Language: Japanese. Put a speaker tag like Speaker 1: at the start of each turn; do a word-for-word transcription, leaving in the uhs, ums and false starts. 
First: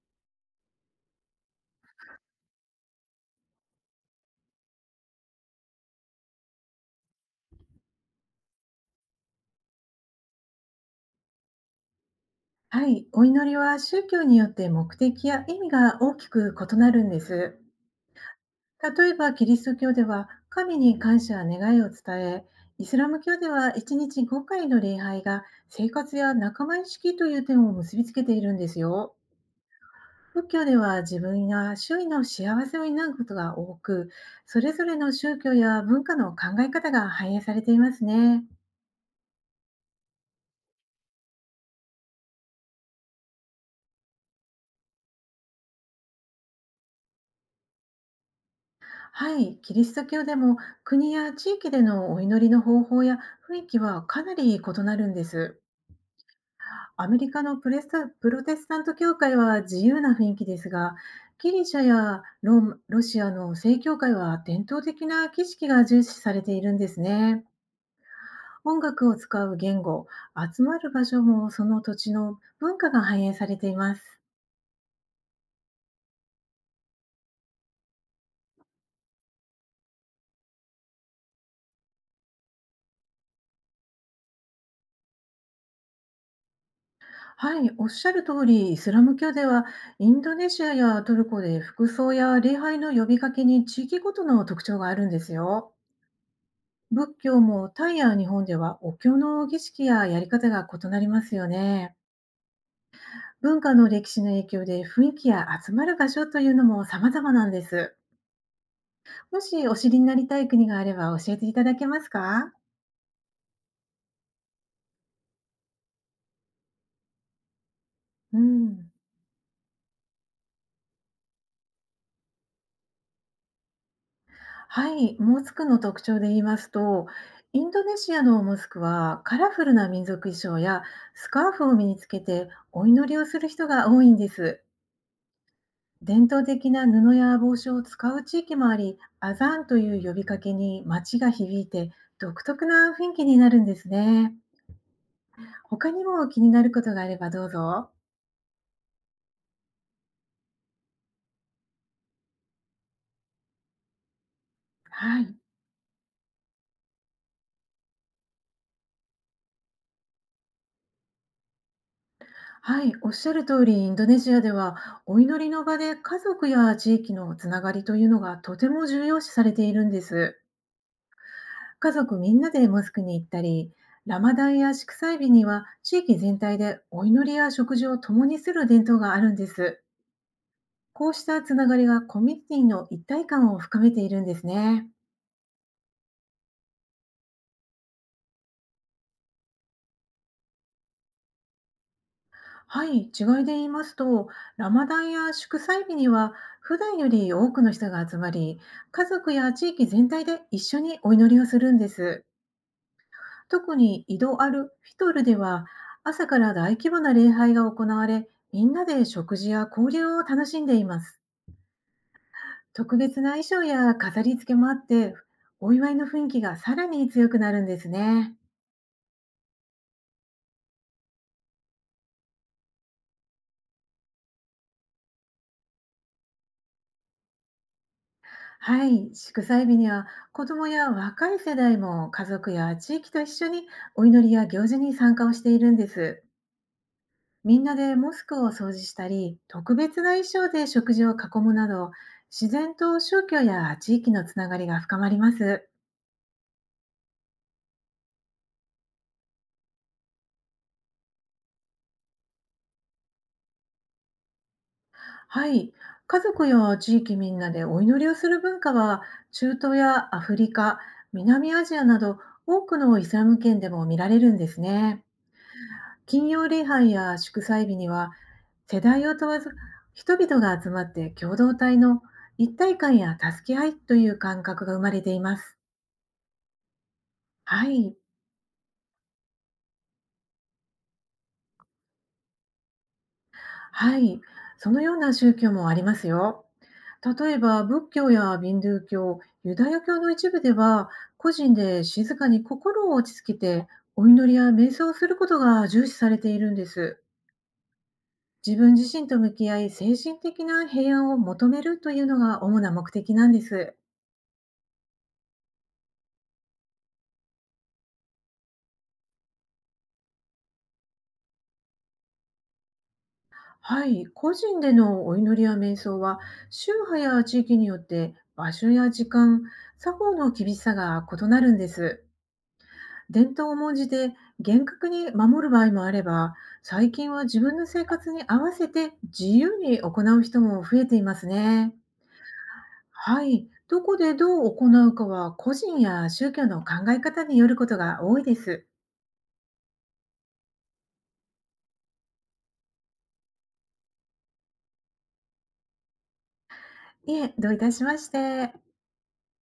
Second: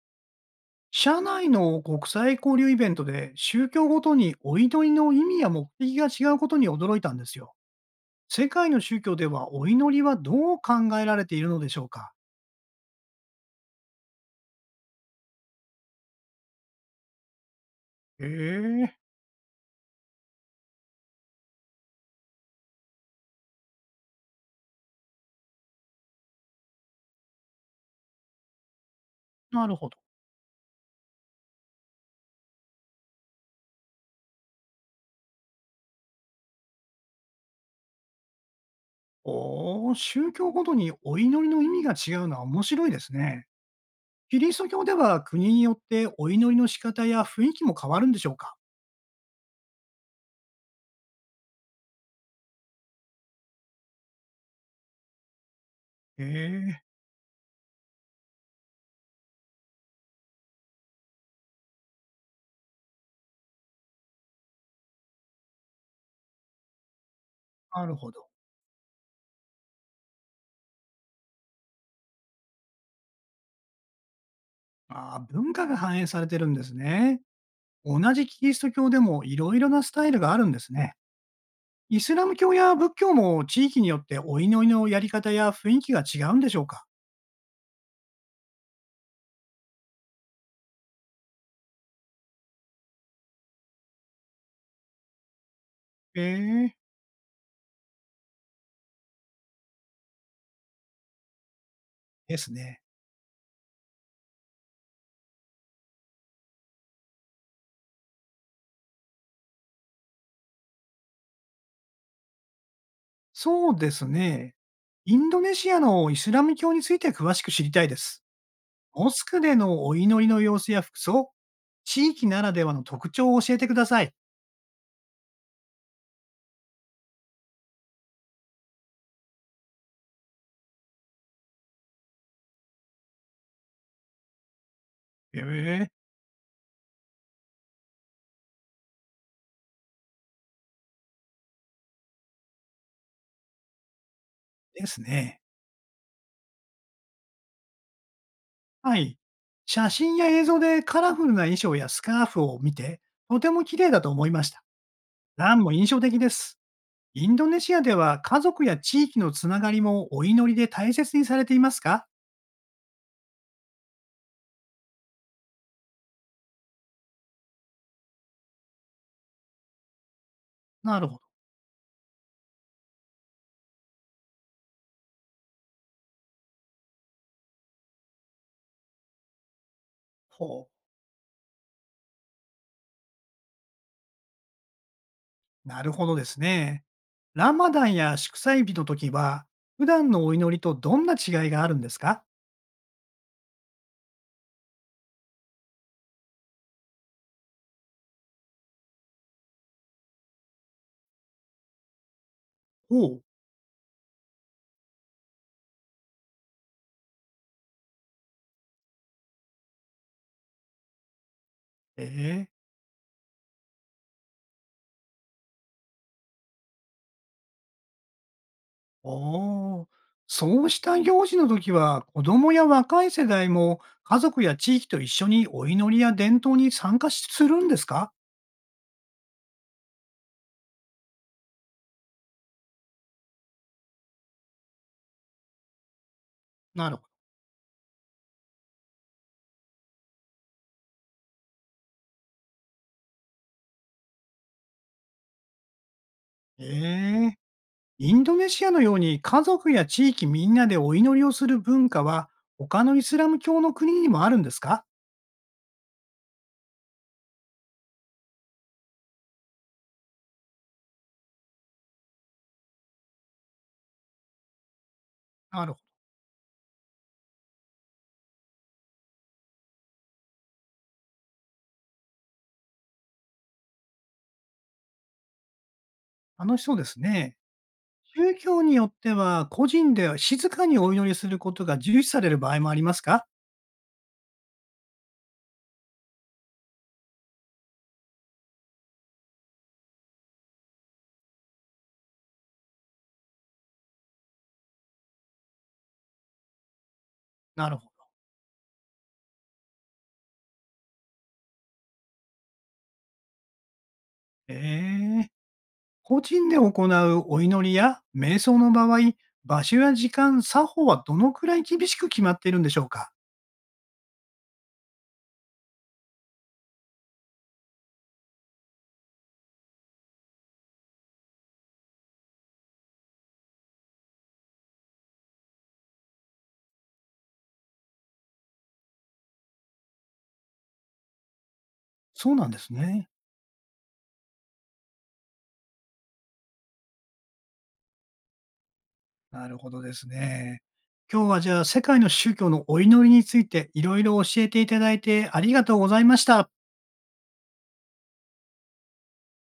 Speaker 1: 社内の国際交流イベントで宗教ごとにお祈りの意味や目的が違うことに驚いたんですよ。世界の宗教ではお祈りはどう考えられているのでしょうか？
Speaker 2: はい、お祈りは宗教によって目的や意味が大きく異なるんです。
Speaker 1: へえ。
Speaker 2: 例えばキリスト教では神に感謝や願いを伝え、イスラム教ではいちにちごかいの礼拝が生活や仲間意識という点を結びつけているんですよ。
Speaker 1: なるほど。
Speaker 2: 仏教では自分や周囲の幸せを担うことが多く、それぞれの宗教や文化の考え方が反映されていますね。
Speaker 1: おー、宗教ごとにお祈りの意味が違うのは面白いですね。キリスト教では国によってお祈りの仕方や雰囲気も変わるんでしょうか？
Speaker 2: はい、キリスト教でも国や地域でのお祈りの方法や雰囲気はかなり異なるんです。
Speaker 1: へえ。
Speaker 2: アメリカのプレスタプロテスタント教会は自由な雰囲気ですが、ギリシャやローマロシアの正教会は伝統的な儀式が重視されているんですね。
Speaker 1: なるほど。
Speaker 2: 音楽を使う言語、集まる場所もその土地の文化が反映されています。
Speaker 1: あー、文化が反映されてるんですね。同じキリスト教でもいろいろなスタイルがあるんですね。イスラム教や仏教も地域によってお祈りのやり方や雰囲気が違うんでしょうか？
Speaker 2: はい、おっしゃる通り、イスラム教ではインドネシアやトルコで服装や礼拝の呼びかけに地域ごとの特徴があるんですよ。
Speaker 1: ええ。
Speaker 2: 仏教もタイや日本ではお経の儀式ややり方が異なりますよね。
Speaker 1: ですね。
Speaker 2: 文化の歴史の影響で雰囲気や集まる場所というのも様々なんです。もしお知りになりたい国があれば教えていただけますか？
Speaker 1: そうですね。インドネシアのイスラム教について詳しく知りたいです。
Speaker 2: うん。
Speaker 1: モスクでのお祈りの様子や服装、地域ならではの特徴を教えてください。
Speaker 2: はい、モスクの特徴で言いますと、インドネシアのモスクはカラフルな民族衣装やスカーフを身につけてお祈りをする人が多いんです。
Speaker 1: ええ。
Speaker 2: 伝統的な布や帽子を使う地域もあり、アザーンという呼びかけに街が響いて独特な雰囲気になるんですね。
Speaker 1: ですね。
Speaker 2: 他にも気になることがあればどうぞ。
Speaker 1: はい。写真や映像でカラフルな衣装やスカーフを見て、とても綺麗だと思いました。
Speaker 2: はい、
Speaker 1: ランも印象的です。インドネシアでは家族や地域のつながりもお祈りで大切にされていますか？
Speaker 2: はい、おっしゃる通り、インドネシアではお祈りの場で家族や地域のつながりというのがとても重要視されているんです。
Speaker 1: なるほど。
Speaker 2: 家族みんなでモスクに行ったり、ラマダンや祝祭日には地域全体でお祈りや食事を共にする伝統があるんです。
Speaker 1: ほう。
Speaker 2: こうしたつながりがコミュニティの一体感を深めているんですね。
Speaker 1: なるほどですね。ラマダンや祝祭日の時は、普段のお祈りとどんな違いがあるんですか？
Speaker 2: はい、違いで言いますと、ラマダンや祝祭日には普段より多くの人が集まり、家族や地域全体で一緒にお祈りをするんです。
Speaker 1: ほう。
Speaker 2: 特に井戸あるフィトルでは朝から大規模な礼拝が行われ、みんなで食事や交流を楽しんでいます。
Speaker 1: ええ。
Speaker 2: 特別な衣装や飾り付けもあって、お祝いの雰囲気がさらに強くなるんですね。
Speaker 1: おー、そうした行事の時は、子供や若い世代も家族や地域と一緒にお祈りや伝統に参加するんですか？
Speaker 2: はい、祝祭日には子どもや若い世代も家族や地域と一緒にお祈りや行事に参加をしているんです。
Speaker 1: なるほど。
Speaker 2: みんなでモスクを掃除したり、特別な衣装で食事を囲むなど、自然と宗教や地域のつながりが深まります。
Speaker 1: ええ。インドネシアのように家族や地域みんなでお祈りをする文化は他のイスラム教の国にもあるんですか？
Speaker 2: はい、家族や地域みんなでお祈りをする文化は、中東やアフリカ、南アジアなど多くのイスラム圏でも見られるんですね。
Speaker 1: なるほど。
Speaker 2: 金曜礼拝や祝祭日には、世代を問わず人々が集まって共同体の一体感や助け合いという感覚が生まれています。
Speaker 1: 楽しそうですね。
Speaker 2: はい。
Speaker 1: 宗教によっては個人で静かにお祈りすることが重視される場合もありますか？
Speaker 2: はい、そのような宗教もありますよ。例えば仏教やビンドゥー教、ユダヤ教の一部では、個人で静かに心を落ち着けて、お祈りや瞑想をすることが重視されているんです。
Speaker 1: なるほど。
Speaker 2: 自分自身と向き合い、精神的な平安を求めるというのが主な目的なんです。
Speaker 1: ええ。個人で行うお祈りや瞑想の場合、場所や時間、作法はどのくらい厳しく決まっているんでしょうか？
Speaker 2: はい、個人でのお祈りや瞑想は、宗派や地域によって場所や時間、作法の厳しさが異なるんです。伝統を重んじて厳格に守る場合もあれば、最近は自分の生活に合わせて自由に行う人も増えていますね。
Speaker 1: そうなんですね。
Speaker 2: はい、どこでどう行うかは個人や宗教の考え方によることが多いです。
Speaker 1: なるほどですね。今日はじゃあ世界の宗教のお祈りについていろいろ教えていただいてありがとうございました。
Speaker 2: いえ、どういたしまして。